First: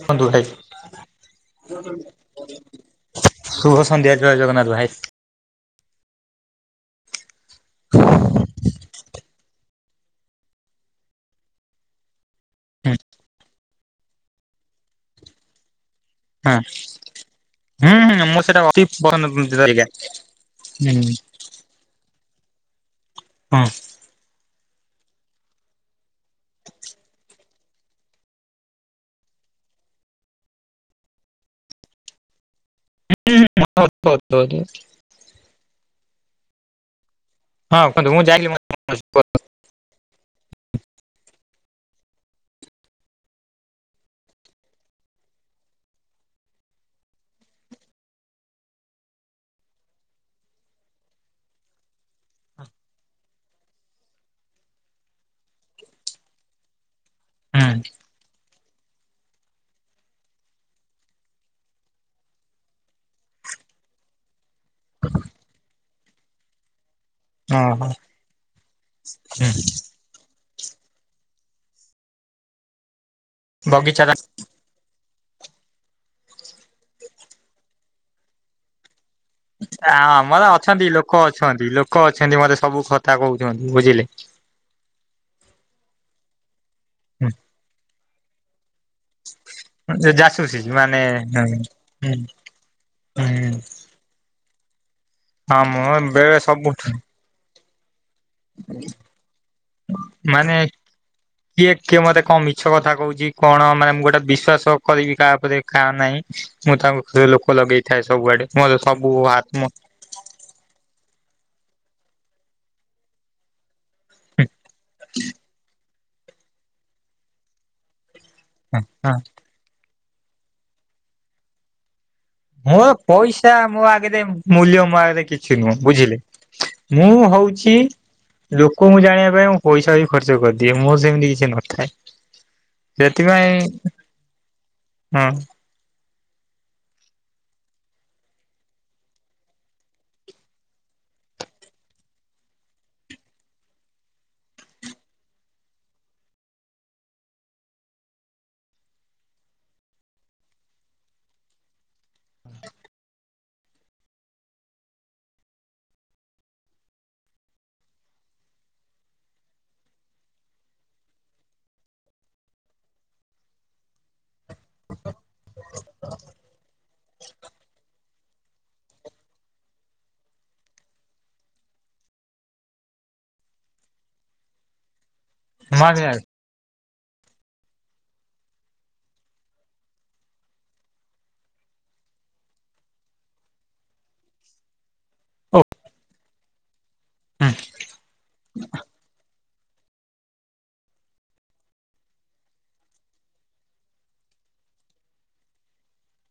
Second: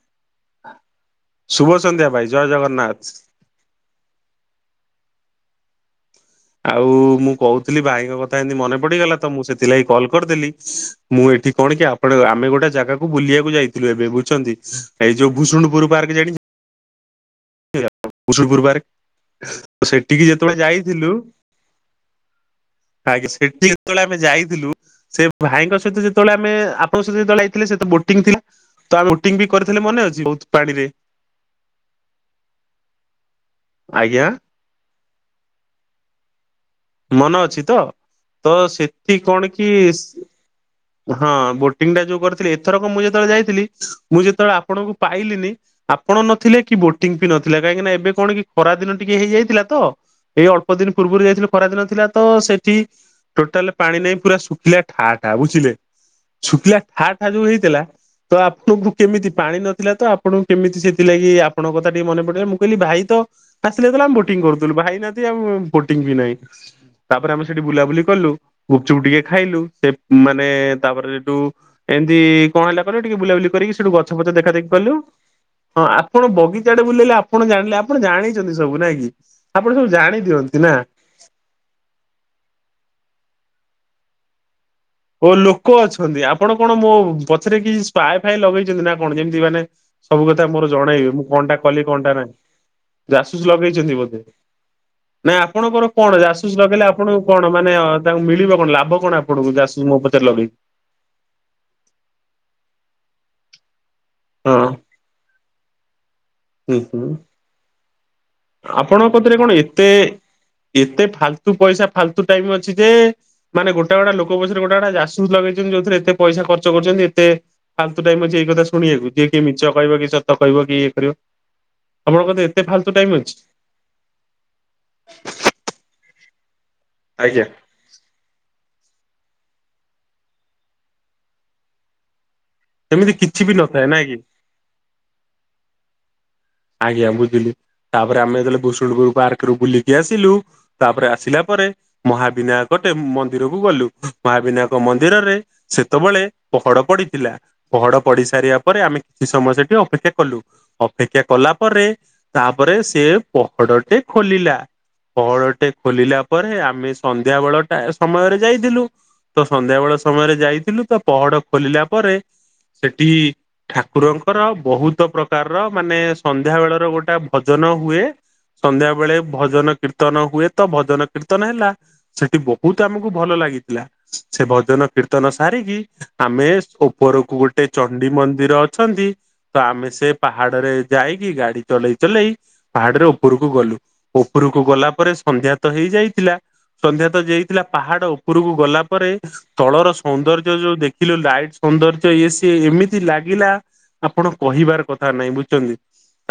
କୁହନ୍ତୁ ଭାଇ। ଶୁଭ ସନ୍ଧ୍ୟା ଭାଇ ଜୟ ଜଗନ୍ନାଥ। ଶୁଭ ସନ୍ଧ୍ୟା ଜୟ ଜଗନ୍ନାଥ ଭାଇ। ଆଉ ମୁଁ କହୁଥିଲି ଭାଇଙ୍କ କଥା ଏନ୍ତି ମନେ ପଡିଗଲା ତ ମୁଁ ସେଥିଲାଗି କଲ୍ କରିଦେଲି। ମୁଁ ଏଠି କଣ କି ଆପଣ ଆମେ ଗୋଟା ହୁଁ ଜାଗାକୁ ବୁଲିବାକୁ ଯାଇଥିଲୁ ଏବେ ବୁଝୁଛନ୍ତି ଏଇ ଯୋଉ ଭୁଷୁଣ୍ଡୁପୁର ପାର୍କ ଜାଣି ହଁ ହୁଁ ହୁଁ ମୁଁ ଭୂଷୁଣ୍ଡପୁର ସେଟା ପାର୍କ ଅତି ପସନ୍ଦରିକା ସେଠିକି ଯେତେବେଳେ [unintelligible] ଯାଇଥିଲୁ ହୁଁ ଆ ହଁ। ସେଠି ଯେତଳେ, [unintelligible] ଆମେ ଯାଇଥିଲୁ ସେ ଭାଇଙ୍କ ସହିତ ଯେତେବେଳେ ଆମେ ଆପଣଙ୍କ ସହିତ ଯେତେବେଳେ ଯାଇଥିଲେ ସେ ତ ବୋଟିଂ ଥିଲା। ତ ଆମେ ବୋଟିଙ୍ଗ ବି କରିଥିଲେ ମନେ ଅଛି ବହୁତ ପାଣି ରେ। ହ ଆଜ୍ଞା ହ [unintelligible] ମନେ ଅଛି ତ ହଁ କୁହନ୍ତୁ ମୁଁ ତ ଯାଇଥିଲି ସେଠି କଣ କି ହଁ ବୋଟିଂଟା ଯୋଉ କରିଥିଲି ଏଥରକ ମୁଁ ଯେତେବେଳେ ଯାଇଥିଲି ମୁଁ ଯେତେବେଳେ ଆପଣଙ୍କୁ ପାଇଲିନି ଆପଣ ନଥିଲେ କି ବୋଟିଂବି ନଥିଲା କାହିଁକିନା ଏବେ କଣ କି ଖରା ଦିନ ଟିକେ ହେଇଯାଇଥିଲା ତ, ଏଇ ଅଳ୍ପ ଦିନ ପୂର୍ବରୁ ଯାଇଥିଲୁ, ଖରାଦିନ ଥିଲା ତ ସେଠି ଟୋଟାଲ ପାଣି ନାଇ ପୁରା ଶୁଖିଲା ଠା ଠା ବୁଝିଲେ। ଶୁଖିଲା ଠା ଠା ଯୋଉ ହେଇଥିଲା, ତ ଆପଣଙ୍କୁ କେମିତି ପାଣି ନଥିଲା ତ ଆପଣଙ୍କୁ କେମିତି ସେଥିଲାଗି ଆପଣଙ୍କ କଥା ଟିକେ ମନେ ପଡିଲା ମୁଁ କହିଲି ଭାଇ ତ, ଆସିନଥିଲା ଆମେ ବୋଟିଂ କରୁଥିଲୁ ଭାଇନାହାନ୍ତି ଆମ ବୋଟିଂ ବି ନାହିଁ। ତାପରେ ଆମେ ସେଠି ବୁଲାବୁଲି କଲୁ ଗୁପଚୁପ ଟିକେ ଖାଇଲୁ ସେ, ମାନେ ତାପରେ ସେଠୁ ଏମତି କଣ ହେଲା କହିଲେ ଟିକେ ବୁଲାବୁଲି କରିକି ସେଠୁ ବଗିଚା ଗଛ ପଛ ଦେଖା ଦେଖି, କଲୁ ହଁ ଆପଣ ବଗିଚାରେ ବୁଲେଇଲେ ଆପଣ ଜାଣିଲେ ଆପଣ ଜାଣିଛନ୍ତି ସବୁ ନାଇଁ କି। ଆପଣ ସବୁ ଆ ଜାଣି ଆମର ଦିଅନ୍ତି ନା। ଅଛନ୍ତି ଲୋକ ଅଛନ୍ତି ଲୋକ ଅଛନ୍ତି ମତେ ସବୁ କଥା କହୁଛନ୍ତି ବୁଝିଲେ। ଓ ଲୋକ ଅଛନ୍ତି ଆପଣ କଣ ମୋ ପଛରେ କିଛି ସ୍ପାଏ ଫାଏ ଲଗେଇଛନ୍ତି ନା, କଣ ଯେମିତି ମାନେ ସବୁ କଥା ଜାସୁସି ମୋର ମାନେ ଜଣେଇବି ମୁଁ କଣଟା କଲି କଣଟା ହୁଁ ନାହିଁ। ହୁଁ ଯାସୁସ ଲଗେଇଛନ୍ତି ବୋଧେ ନାଇଁ ହଁ ଆପଣଙ୍କର ମୁଁ କଣ ବେଳେ ଯାସୁସ ସବୁ ଲଗେଇଲେ ଆପଣ, କଣ ମାନେ ତାଙ୍କୁ ମିଳିବ କଣ ଲାଭ କଣ ଆପଣଙ୍କୁ ଯାସୁସ ମୋ ପଛରେ ଲଗେଇକି। ମାନେ କିଏ କିଏ ମତେ କଣ ମିଛ କଥା କହୁଛି କଣ ମାନେ ଗୋଟେ, ହଁ ବିଶ୍ଵାସ କରିବି କାହା ଉପରେ ଖାଆ ନାହିଁ ମୁଁ ହୁଁ ହୁଁ। ତାଙ୍କ ଲୋକ ଲଗେଇଥାଏ ସବୁଆଡେ। ମୋର ଆପଣଙ୍କ ସବୁ କଥିରେ କଣ ଆତ୍ମ ଏତେ ଏତେ ଫାଲତୁ ପଇସା ଫାଲତୁ ଟାଇମ ଅଛି ଯେ, ମାନେ ଗୋଟେ ଗୋଟେ ଲୋକ ପଛରେ ଗୋଟେ ଯାସୁସ ଲଗେଇଛନ୍ତି ଯଉଥିରେ ଏତେ ପଇସା ଖର୍ଚ୍ଚ କରିଛନ୍ତି ଏତେ, ଫାଲତୁ ଟାଇମ ଅଛି ଏଇ କଥା ଶୁଣିବାକୁ ହଁ ଯିଏ କିଏ ମିଛ କହିବ କି ସତ କହିବ କି ଇଏ କରିଵ ଆପଣ କଣ, ମୋର ପଇସା ମୋ ଆଗରେ ମୂଲ୍ୟ ମୋ ଆଗରେ କିଛି ନୁହଁ ବୁଝିଲେ। ମୁଁ ଆଜ୍ଞା ହୋଉଛି ଲୋକଙ୍କୁ ଜାଣିବା ପାଇଁ ମୁଁ ପଇସା ବି ଖର୍ଚ୍ଚ କରିଦିଏ ମୋର ସେମିତି କିଛି ନଥାଏ ଏମିତି କିଛି ବି ନଥାଏ ସେଥିପାଇଁ ନାଇଁ କି? ହଁ ଆଜ୍ଞା ବୁଝିଲି ତାପରେ ଆମେ ଯେତେବେଳେ ଭୁଷୁଣପୁର ପାର୍କ ରୁ ବୁଲିକି ଆସିଲୁ ତାପରେ ଆସିଲା ପରେ ମହାବିନାୟକ ଟେ ମନ୍ଦିରକୁ ଗଲୁ ମହାବିନାୟକ ମନ୍ଦିରରେ ସେତେବେଳେ ପହଡ ପଡିଥିଲା ପହଡ ପଢି ସାରିବା ପରେ ଆମେ କିଛି ସମୟ ସେଠି ଅପେକ୍ଷା କଲୁ ଅପେକ୍ଷା କଲା ପରେ ତାପରେ ସେ ପହଡଟେ ଖୋଲିଲା ପହଡଟେ ଖୋଲିଲା ପରେ ଆମେ ସନ୍ଧ୍ୟା ବେଳ ଟା ସମୟରେ ଯାଇଥିଲୁ ତ ସନ୍ଧ୍ୟା ବେଳ ସମୟରେ ଯାଇଥିଲୁ ତ ପହଡ ଖୋଲିଲା ପରେ ସେଠି ଠାକୁରଙ୍କର ବହୁତ ପ୍ରକାରର ମାନେ ସନ୍ଧ୍ୟା ବେଳ ର ଗୋଟେ ଭଜନ ହୁଏ ସନ୍ଧ୍ୟା ବେଳେ ଭଜନ କୀର୍ତ୍ତନ ହୁଏ ତ ଭଜନ କୀର୍ତ୍ତନ ହେଲା ସେଠି ବହୁତ ଆମକୁ ଭଲ ଲାଗିଥିଲା ସେ ଭଜନ କୀର୍ତନ କୀର୍ତନ ସାରିକି ହଁ ଆମେ ଉପରକୁ ଗୋଟେ ଗୋଟେ ଚଣ୍ଡି ମନ୍ଦିର ଅଛନ୍ତି ତ ଆମେ ସେ ପାହାଡରେ ଯାଇକି ଗାଡି ଚଲେଇ ଚଲେଇ ପାହାଡରେ ଉପରକୁ ଗଲୁ ଉପରକୁ ଗଲା ପରେ ସନ୍ଧ୍ୟା ତ ହେଇଯାଇଥିଲା ସନ୍ଧ୍ୟା ତ ଯାଇଥିଲା ପାହାଡ ଉପରକୁ ଗଲା ପରେ ତଳର ସୌନ୍ଦର୍ଯ୍ୟ ଯୋଉ ଦେଖିଲୁ ଲାଇଟ ସୌନ୍ଦର୍ଯ୍ୟ ଇଏ ସିଏ ଏମିତି ଲାଗିଲା ଆପଣ କହିବାର କଥା ନାଇଁ ବୁଝୁଛନ୍ତି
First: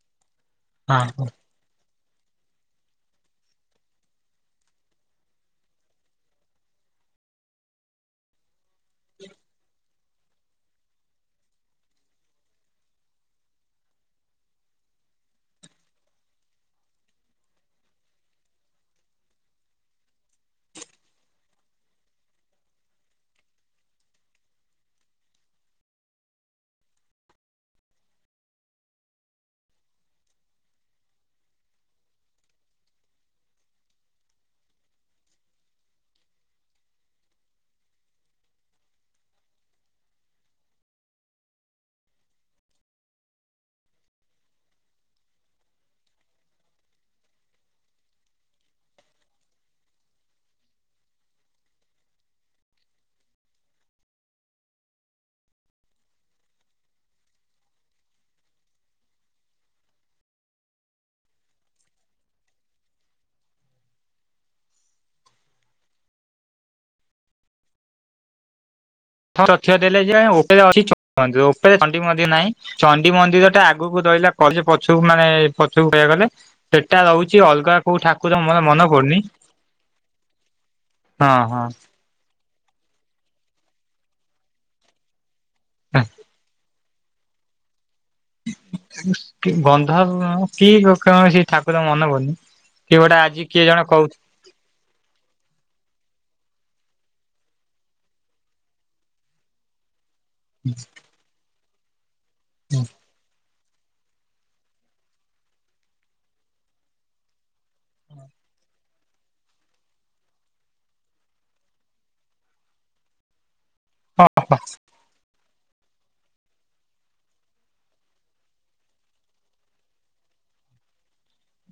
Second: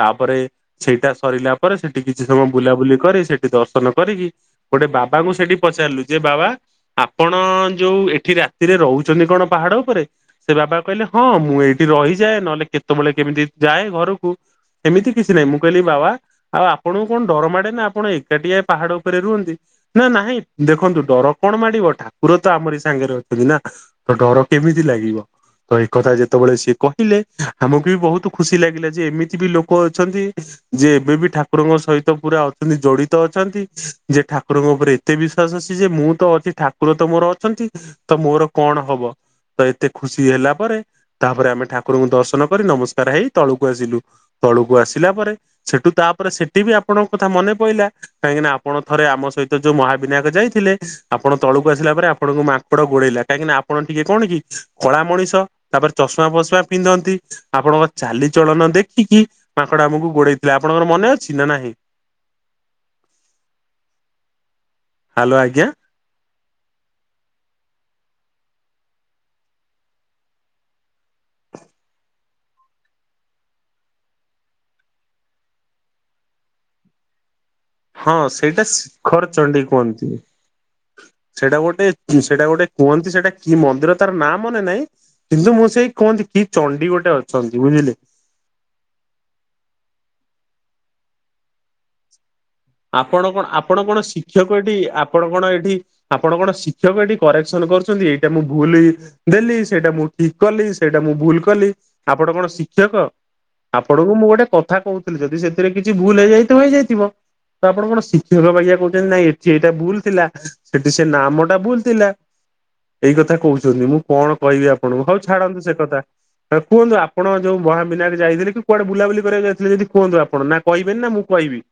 ତାପରେ ହଁ। ସେଇଟା ସରିଲା ପରେ ସେଠି କିଛି ସମୟ ବୁଲାବୁଲି କରି ସେଠି ଦର୍ଶନ କରିକି ଗୋଟେ ବାବାଙ୍କୁ ସେଠି ପଚାରିଲୁ ଯେ ବାବା ଆପଣ ଯୋଉ ଏଠି ରାତିରେ ରହୁଛନ୍ତି କଣ ପାହାଡ ଉପରେ? ସେ ବାବା କହିଲେ ହଁ ମୁଁ ଏଇଠି ରହିଯାଏ ନହେଲେ କେତେବେଳେ କେମିତି ଯାଏ ଘରକୁ। ସେମିତି କିଛି ନାହିଁ ମୁଁ କହିଲି ବାବା ଆଉ ଆପଣଙ୍କୁ କଣ ଡରମାଡ଼େ ନା ଆପଣ ଏକାଠିଆ ପାହାଡ ଉପରେ ରୁହନ୍ତି। ନା ନାହିଁ ଦେଖନ୍ତୁ ଡର କଣ ମାଡିବ ଠାକୁର ତ ଆମର ସାଙ୍ଗରେ ଅଛନ୍ତି ନା। ତ ଡର କେମିତି ଲାଗିବ। ତ ଏଇ କଥା ଯେତେବେଳେ ସିଏ କହିଲେ ଆମକୁ ବି ବହୁତ ଖୁସି ଲାଗିଲା ଯେ ଏମିତି ତି ବି ଲୋକ ଅଛନ୍ତି। ଯିଏ ଏବେ ବି ଠାକୁରଙ୍କ ସହିତ ପୁରା ଅଛନ୍ତି ଜଡିତ ଅଛନ୍ତି ଯେ ଠାକୁରଙ୍କ ଉପରେ ଏତେ ବିଶ୍ଵାସ ଅଛି ଯେ ମୁଁ ତ ଅଛି ଠାକୁର ତ ମୋର ଅଛନ୍ତି ତ ମୋର କଣ ହବ। ତ ଏତେ ଖୁସି ହେଲା ପରେ ତାପରେ ଆମେ ଠାକୁରଙ୍କୁ ଦର୍ଶନ କରି ନମସ୍କାର ହେଇ ତଳକୁ ଆସିଲୁ। ତଳକୁ ଆସିଲା ପରେ ସେଠୁ ତାପରେ ସେଠି ବି ଆପଣଙ୍କ କଥା ମନେ ପଇଲା। କାହିଁକିନା ଆପଣ ଥରେ ଆମ ସହିତ ଯୋଉ ମହାବିନାୟକ ଯାଇଥିଲେ। ଆପଣ ତଳକୁ ଆସିଲା ପରେ ଆପଣଙ୍କୁ ମାଙ୍କଡ ଗୋଡେଇଲା କାହିଁକି ନା ଆପଣ ଟିକେ କଣ କି କଳା ମଣିଷ। ତାପରେ ଚଷମା ଫଷମା ପିନ୍ଧନ୍ତି ଆପଣଙ୍କ ଚାଲି ଚଳନ ଦେ ଦେଖିକି ମାଙ୍କଡ ଆମକୁ ଗୋଡେଇଥିଲା ଆପଣଙ୍କର ମନେ ଅଛି ନା ନାହିଁ? ହ୍ୟାଲୋ ଆଜ୍ଞା। [unintelligible] ଚଣ୍ଡି ମନ୍ଦିର ଟା ଆଗକୁ ରହିଲା କ ପଛୁକୁ ମାନେ ପଛୁକୁ କହିବାକୁ ଗଲେ। ସେଟା ରହୁଛି ଅଲଗା। କୋଉ ହଁ ଠାକୁର ମୋର ସେଇଟା ମନେ ପଡୁନି ଶିଖର ଚଣ୍ଡୀ କୁହନ୍ତି ହଁ ସେଇଟା ହଁ ଗୋଟେ ସେଇଟା ଗୋଟେ କୁହନ୍ତି ସେଇଟା କି ମନ୍ଦିର ତାର ନାଁ ମନେ ନାଇଁ। କିନ୍ତୁ ମୁଁ ସେଇ କୁହନ୍ତି କି ଚଣ୍ଡି ଗୋଟେ ଅଛନ୍ତି ବୁଝିଲେ। ଗନ୍ଧ କି କଣ ସେ ଠାକୁର ମନେପଡୁନି। କିଏ ଗୋଟେ ଆପଣ ଆଜି କଣ କିଏ ଆପଣ ଜଣେ କଣ କହୁ। ଶିକ୍ଷକ ଏଠି ଆପଣ କଣ ଏଠି ଆପଣ କଣ ଶିକ୍ଷକ ଏଠି କରେକ୍ସନ କରୁଛନ୍ତି। ଏଇଟା ମୁଁ ଭୁଲ୍ ଦେଲି ସେଇଟା ମୁଁ ଠିକ୍ କଲି ସେଇଟା ମୁଁ ଭୁଲ୍ କଲି ଆପଣ କଣ ଶିକ୍ଷକ? ଆପଣଙ୍କୁ ମୁଁ ଗୋଟେ କଥା କହୁଥିଲି ଯଦି ସେଥିରେ କିଛି ଭୁଲ୍ ହେଇଯାଇଥିବ ହେଇଯାଇଥିବ। ତ ଆପଣ କଣ ଶିକ୍ଷକ ପାଇଆ କହୁଛନ୍ତି ନାଇଁ ଏଠି ଏଇଟା ଭୁଲ ଥିଲା ସେଠି ସେ ନାମଟା ଭୁଲ ଥିଲା। ଏଇ କଥା କହୁଛନ୍ତି ମୁଁ କଣ କହିବି ଆପଣଙ୍କୁ ହୋଉ ଛାଡନ୍ତୁ ସେ କଥା। ହଁ କୁହନ୍ତୁ ଆପଣ ଯୋଉ ମହାବିନାକ ଯାଇଥିଲେ କି କୁଆଡେ ବୁଲାବୁଲି କରିବାକୁ ଯାଇଥିଲେ ଯଦି କୁହନ୍ତୁ ଆପଣ କହିବେ ନି ନା ମୁଁ କହିବି।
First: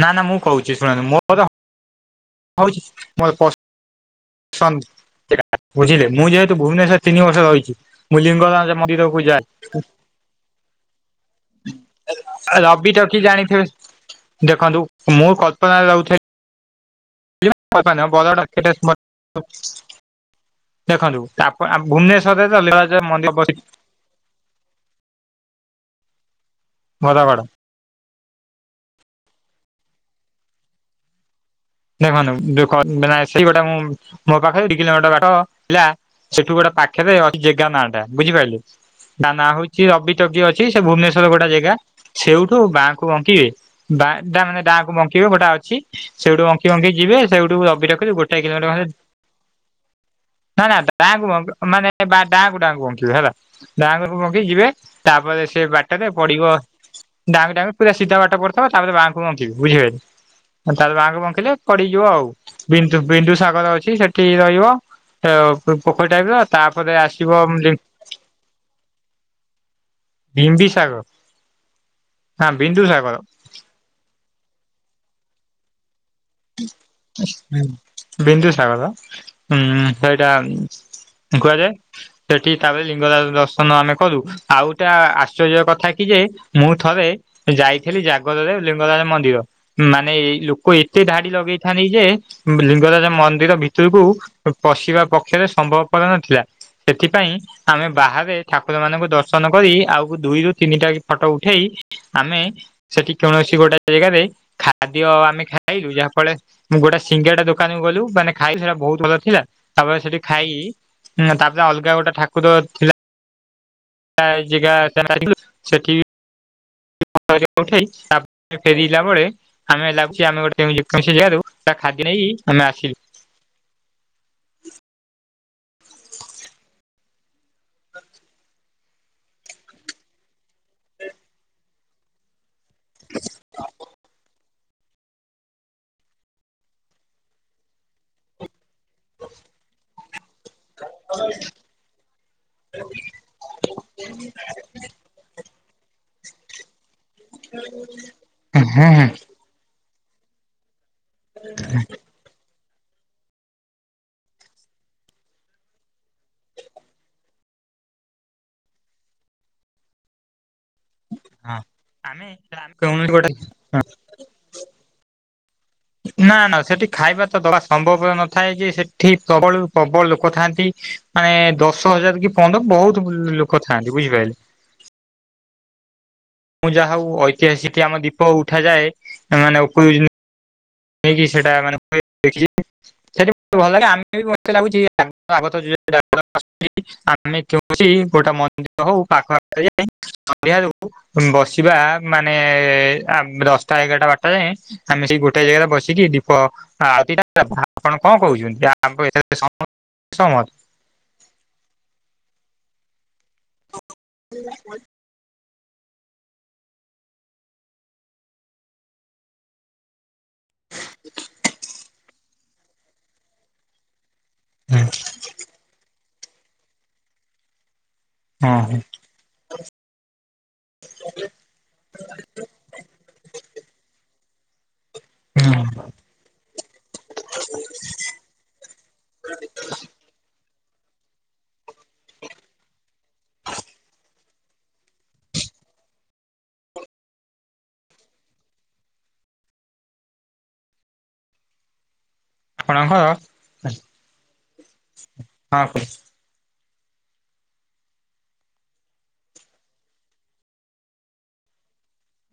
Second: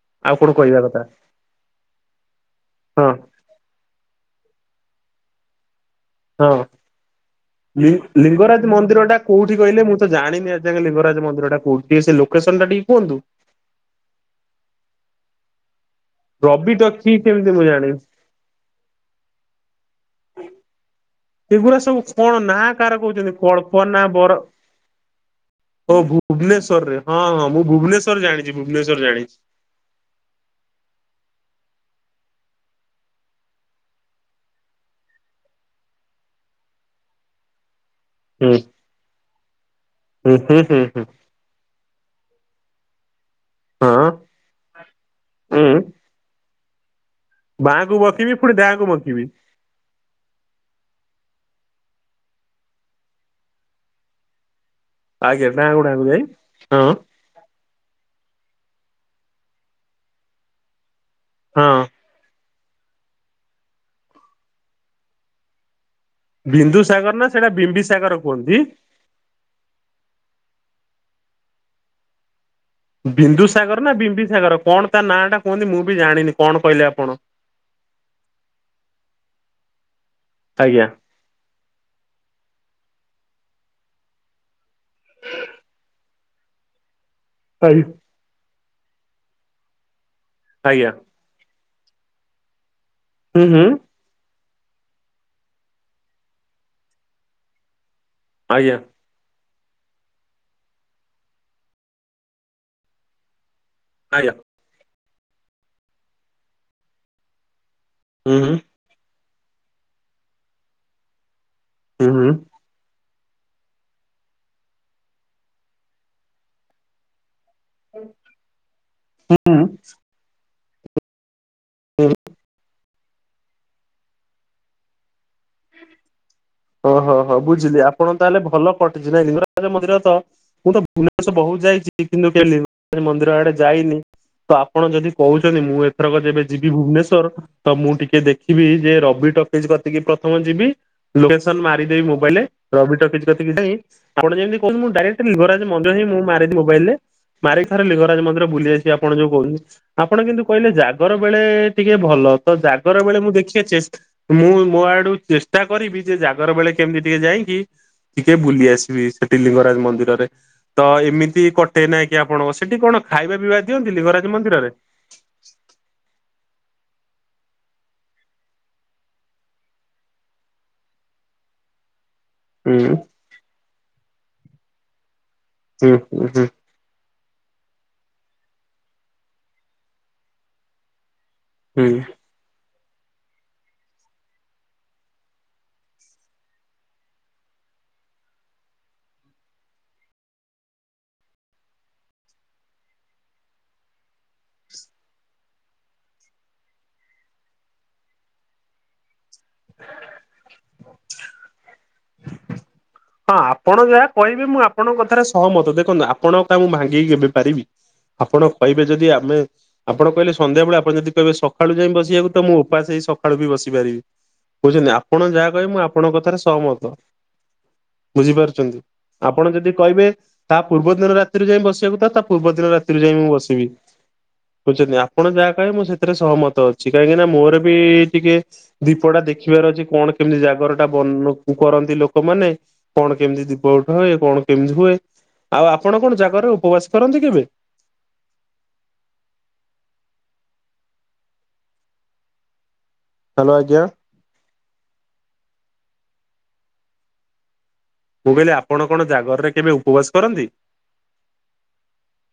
ନା ନା ଆଉ ମୁଁ କଣ କହୁଛି କହିବା କଥା ଶୁଣନ୍ତୁ ମୋର ହୋଉଚି ହଁ ସନ୍ ସେଟା ବୁଝିଲେ। ମୁଁ ଯେହେତୁ ହଁ। ଭୁବନେଶ୍ୱର ତିନି ବର୍ଷ ରହିଛି। ମୁଁ ଲିଙ୍ଗରାଜ ମନ୍ଦିରକୁ ଯାଏ। ଯ ଲିଙ୍ଗରାଜ ମନ୍ଦିର ଟା କୋଉଠି ସେ ଲୋକେସନ୍ ଟା ଟିକେ ରବି ଟକି କୁହନ୍ତୁ? ଜାଣିଥିବେ ଦେଖନ୍ତୁ ମୁଁ କଳ୍ପନାରେ ରହୁଥିଲି। ରବି ଟସ୍‌ [unintelligible] ଦେଖନ୍ତୁ। ଆ ଭୁବନେଶ୍ଵର ରେ ତ ଏଗୁରା ଲିଙ୍ଗରାଜ ମନ୍ଦିର ପ୍ରସି କ ନା ବର। ଓ ଭୁବନେଶ୍ଵର ରେ ହଁ ଘରଗଡ। ହଁ ମୁଁ ଭୁବନେଶ୍ଵର ଜାଣିଛି ଭୁବନେଶ୍ଵର ଜାଣିଚି। [unintelligible] ସେଠୁ ଗୋଟେ ପାଖରେ ଅଛି ଜେଗା ନାଁ ଟା। ବୁଝିପାରିଲୁ ହୁଁ ତା ନା ହଉଛି ରବି ହୁଁ ତଗି ହୁଁ ଅଛି ସେ ହୁଁ ହୁଁ ଭୁବନେଶ୍ଵର ଗୋଟେ ଜାଗା ସେଉଠୁ ବା ବଙ୍କିବେ ହଁ ବା ମାନେ ଡାଆଁ କୁ ବଙ୍କିବେ ଗୋଟେ ଅଛି। ଉଁ ସେଇଠୁ ଙ୍କେଇ ଯିବେ ସେଇଠୁ ରବି ବାଁକୁ ଡାକିବେ ବକିବି ଗୋଟାଏ ପୁଣି କିଲୋମିଟର ଡାହାକୁ ଖାଲି ବଙ୍କିବି [unintelligible] ନା ବା ଡାକୁ ଡାଙ୍କୁ ବଙ୍କିବେ ହେଲା ଡାଙ୍ଗ ବଙ୍କି ଯିବେ। ତାପରେ ଆଜ୍ଞା ସେ ଡାହାକୁ ବାଟରେ ଡାହାକୁ ଯାଇ ପଡିବ ହଁ ଡାଙ୍କୁ, ଡାଙ୍କୁ ପୁରା ସିଧା ବାଟ ପଡିଥିବ। ତାପରେ ବାଁଙ୍କୁ ବଙ୍କି ବେ ବୁଝିପାରିଲେ, ତାପରେ ବାଙ୍କୁ ବଙ୍କିଲେ ହଁ ପଡିଯିବ ଆଉ ବିନ୍ଦୁ ବିନ୍ଦୁ ସାଗର ଅଛି ସେଠି ରହିବ। ସେ ପୋଖରୀ ଟାଇପ ର ତାପରେ ବିନ୍ଦୁସାଗର ନା ଆସିବ ସେଇଟା ବିମ୍ବିସାଗର କୁହନ୍ତି। ବିମ୍ବି ସାଗର ନାଁ ବିନ୍ଦୁ ସାଗର। ବିନ୍ଦୁ ସାଗର ନା ବିମ୍ବି ସାଗର କଣ ତା ନାଁ ଟା କୁହନ୍ତି ମୁଁ ବି ଜାଣିନି, କଣ କହିଲେ ଆପଣ? ବିନ୍ଦୁସାଗର ବା, ହୁଁ ସେଇଟା ଆଜ୍ଞା କୁହାଯାଏ। ସେଠି ତାପରେ ଲିଙ୍ଗରାଜ ଦର୍ଶନ ଆମେ କରୁ। ଆଉଟା ଆଶ୍ଚର୍ଯ୍ୟ କଥା କି ଯେ ମୁଁ ଥରେ ଆଜ୍ଞା ଯାଇଥିଲି ଜାଗରରେ ଲିଙ୍ଗରାଜ ମନ୍ଦିର ମାନେ ଏଇ ଲୋକ ଏ ଆଜ୍ଞା ଧାଡି ଲଗେଇଥାନ୍ତି ଯେ, ଲିଙ୍ଗରାଜ ହୁଁ ମନ୍ଦିର ହୁଁ ଭିତରକୁ ପଶିବା ପକ୍ଷରେ ସମ୍ଭବ କର ନଥିଲା। ସେଥିପାଇଁ ଆମେ ବାହାରେ ଠାକୁର ଆଜ୍ଞା ମାନଙ୍କୁ ଦ ଦର୍ଶନ କରି ଆଉକୁ ଦୁଇରୁ ତିନିଟା ଫଟୋ ଉଠେଇ ଆମେ ସେଠି କୌଣସି ଗୋଟେ ଗୋଟେ ଜାଗାରେ ଆଜ୍ଞା ଖାଦ୍ୟ ଆମେ ଖାଇଲୁ। ଯାହା ଫଳରେ ଗୋଟେ ସିଙ୍ଗେଡା ଦୋକାନୁ ଗଲୁ। ମାନେ ହୁଁ ଖାଇ ହୁଁ ସେଇଟା ବହୁତ ଭଲ ଥିଲା। ତାପରେ ସେଠି ଖାଇ ତାପରେ ଅଲଗା ଗୋଟେ ହୁଁ ଠାକୁର ଥିଲା। ଥିଲା ଜାଗା [unintelligible] ଯାଇଥିଲୁ। ସେଠି ଫଟୋ ହରିକା ଉଠେଇ ତାପରେ ଫେରିଲା ବେଳେ ହୁଁ ଆମେ ଲାଗୁଛି ଆମେ ଗୋଟେ [unintelligible] ତା ହୁଁ ଖାଦ୍ୟ ନେଇକି ଆମେ ଆସିଲୁ। ଓହୋ ହୋ ବୁଝିଲି ଆପଣ ତାହେଲେ ଭଲ କଟିଛି ନାଇଁ ଲିଙ୍ଗରାଜ ମନ୍ଦିର ତ ମୁଁ ତ ଭୁବନେଶ୍ୱର ବହୁତ ଯାଇଛି। କିନ୍ତୁ କ [unintelligible] ସେ ମନ୍ଦିର ଆଡେ ଯାଇନି ତ ଆପଣ ଯଦି କହୁଛନ୍ତି ମୁଁ ଏଥରକ ଯେବେ ଯିବି ଭୁବନେଶ୍ଵର ତ ମୁଁ ଟିକେ ଦେଖିବି ଯେ ରବି ଟକିସ୍ ସେଠି ପ୍ରଥମ ଯିବି। ଲୋକେସନ ମାରିଦେବି ମୋବାଇଲରେ ରବି ଟକିସ୍‌ କତିକି ଯାଇ ଆପଣ ଯେମିତି କ [unintelligible] ମୁଁ ଡାଇରେକ୍ଟ ଲିଙ୍ଗରାଜ ଯାଇ ମୁଁ ମାରିବି ମୋବାଇଲ ରେ ମାରିକ ଥରେ ଲିଙ୍ଗରାଜ ମନ୍ଦିର ହଁ ବୁଲି ଆସିବି ଆପଣ ହଁ ଯୋଉ କହୁଛନ୍ତି। ଆପଣ କିନ୍ତୁ କହିଲେ ଜାଗର ବେଳେ ଟିକେ ଭଲ। ତ ଜାଗର ବେଳେ ମୁଁ ଦେଖିଆ ଚେଷ୍ଟା ମୁଁ ମୋ ଆଡୁ ଚେଷ୍ଟା କରିବି ଯେ ଜାଗର ବେଳେ କେମିତି ଟିକେ ଯାଇକି ଟିକେ ବୁଲି ଆସିବି ସେଠି ଲିଙ୍ଗରାଜ ମନ୍ଦିରରେ। ତ ଏମିତି କଟେ ନାଇଁ କି, ଆମେ ଆପଣ ସେଠି କଣ କୌଣସି ଗୋଟେ ଖାଇବା ପିଇବା ଦିଅନ୍ତି ଲିଙ୍ଗରାଜ ମନ୍ଦିରରେ? ନା ନା ସେଠି ଖାଇବା ତ ଦବା ସମ୍ଭବ ନଥାଏ ଯେ, ସେଠି ପ୍ରବଳରୁ ପ୍ରବଳ ଲୋକ ଥାଆନ୍ତି। ମାନେ ଦଶ ହଜାର କି ପନ୍ଦର ହୁଁ ବହୁତ ଲୋକ ଥାଆନ୍ତି ବୁଝିପାରିଲେ। ହୁଁ, ହୁଁ, ହୁଁ। ମୁଁ ଯାହା ହଉ ଐତିହାସିକ ଆମ ଦୀପ ଉଠାଯାଏ ମାନେ ଉପରକୁ ଯେ ନେଇକି ସେଟା ହୁଁ। ମାନେ ଦେଖି ସେଇଠି ଭଲ ଲାଗେ ଆମେ ବି ମତେ ଲାଗୁଛି [unintelligible] ଆମେ -ଯେଉଁଠି -ଗୋଟେ ମନ୍ଦିର ହଉ ପାଖ ପାଖ ଯାଇ [unintelligible] ବସିବା ମାନେ ଦଶଟା ଏଗାରଟା ବାରଟା ଯାଏଁ ଆମେ ସେଇ ଗୋଟେ ଜାଗାରେ ବସିକି ଦୀପ ଆଉ- ଆପଣ -କଣ କହୁଛନ୍ତି? [unintelligible] ସହମତ। ହଁ ଆପଣ ଯାହା କହିବେ ମୁଁ ଆପଣଙ୍କ କଥାରେ ସହମତ। ଦେଖନ୍ତୁ ଆପଣ କାହା ମୁଁ ଭାଙ୍ଗିକି କେବେ ପାରିବି। ଆପଣ କହିବେ ଯଦି ଆମେ ଆପଣ କହିଲେ ସନ୍ଧବେଳେ ଆପଣଦିହେ ସଳ ଯାଇ ବସିବାକୁ ତ ମୁଁ ଉପାସ ହେଇ ସକାଳୁ ବି ବସି ପାରିବି। କୋଉଚନ୍ତି ଆପଣ ଯାହା କହିବେ ମୁଁ ଆପଣଙ୍କ କଥାରେ ସହମତ। ବୁଝିପାରୁଛନ୍ତି ହଁ ଆପଣ ଯଦି କହିବେ ତାହା ପୂର୍ବ ଦିନ ରାତିରୁ ଯାଇ ବସିବାକୁଥାତ ପୂର୍ବଦିନ ରାତିରୁ ଯାଇ ମୁଁ ବସିବି। ବୁଝଛନ୍ତି ଆପଣ ଯାହା କହେ ମୁଁ ସେଥିରେ ସହମତ ଅଛି କାହିଁକି ନା ମୋର ବି ଟିକେ ଦୀପ ଟା ଦେଖିବାର ଅଛି କଣ କେମିତି ଜାଗର ଟା ବନ୍ କରନ୍ତି ଲୋକମାନେ। ଦିବ ଉଠ ହୁଏ କଣ କେମିତି ହୁଏ ଆଉ ଆପଣ କଣ ଜାଗାରେ ଉପବାସ କରନ୍ତି କେବେ? ଆପଣଙ୍କ ହାଲୋ, ଆଜ୍ଞା। ହଁ। ମୁଁ କଇଲି ଆପଣ କଣ ଜାଗରରେ କେବେ ଉପବାସ କରନ୍ତି?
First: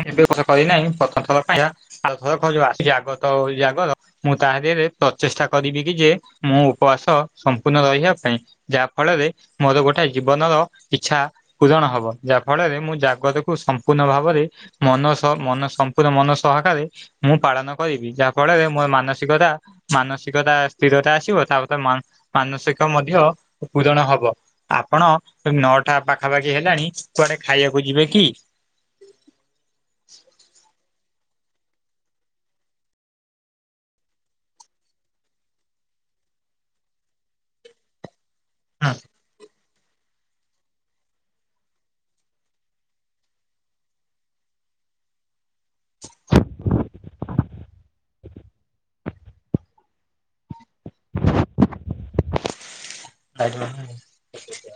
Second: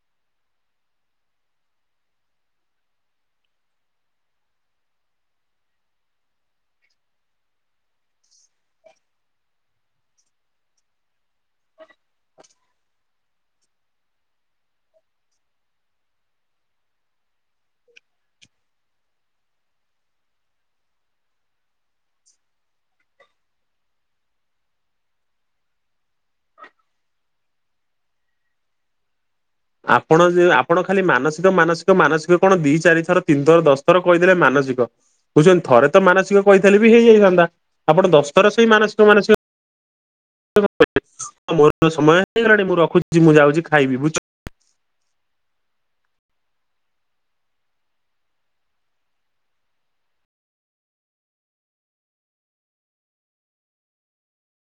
ହୁଁ ଏବେ କରିନାହିଁ ପ୍ରଥମଥର ପାଇଁ ଆଉ ଥର ଖ ଆ ଆଗତ ଆଗ ମୁଁ ତା ଦେହରେ ପ୍ରଚେଷ୍ଟା କରିବି କି ଯେ ମୋ ଉପବାସ ସମ୍ପୂର୍ଣ୍ଣ ରହିବା ପାଇଁ ଯାହା ଫଳରେ ମୋର ଗୋଟେ ଜୀବନର ଇଚ୍ଛା ପୂରଣ ହବ ଯାହା ଫଳରେ ମୁଁ ଜାଗତକୁ ସମ୍ପୂର୍ଣ୍ଣ ଭାବରେ ମନ ସହ ମନ ସମ୍ପୂର୍ଣ୍ଣ ମନ ସହକାରେ। ମୁଁ ପାଳନ କରିବି ଯାହା ଫଳରେ ମୋର ମାନସିକତା ମାନସିକତା ସ୍ଥିରତା ଆସିବ ତାରେ ମାନସିକ ମଧ୍ୟ ପୂରଣ ହବ। ଆପଣ ତ ନଅଟା ପାଖାପାଖି ହେଲାଣି କୁଆଡେ ଖାଇଆକୁ ଯିବେ କି? ଆପଣ ଜେଉ ଆପଣ ଖାଲି ମାନସି ମାନସିକ ମାନସିକ କଣ ଦି ଚାରି ଥର ତିନି ଥର ଦଶଥର କହିଦେଲେ ମାନସିକ ବୁଝୁଛନ୍ତି ଥରେ ତ ମାନସିକ କହିଥିଲେ ବି ହେଇଯାଇଥାନ୍ତା ଆପଣ ଦଶଥର ସେଇ ମାନସିକ ମାନସିକ। [inaudible] ମୋର ସମୟ ହେଇଗଲାଣି ମୁଁ ରଖୁଛି ମୁଁ ଯାଉଛି ଖାଇବି ବୁଝ ଆଜ। [unintelligible]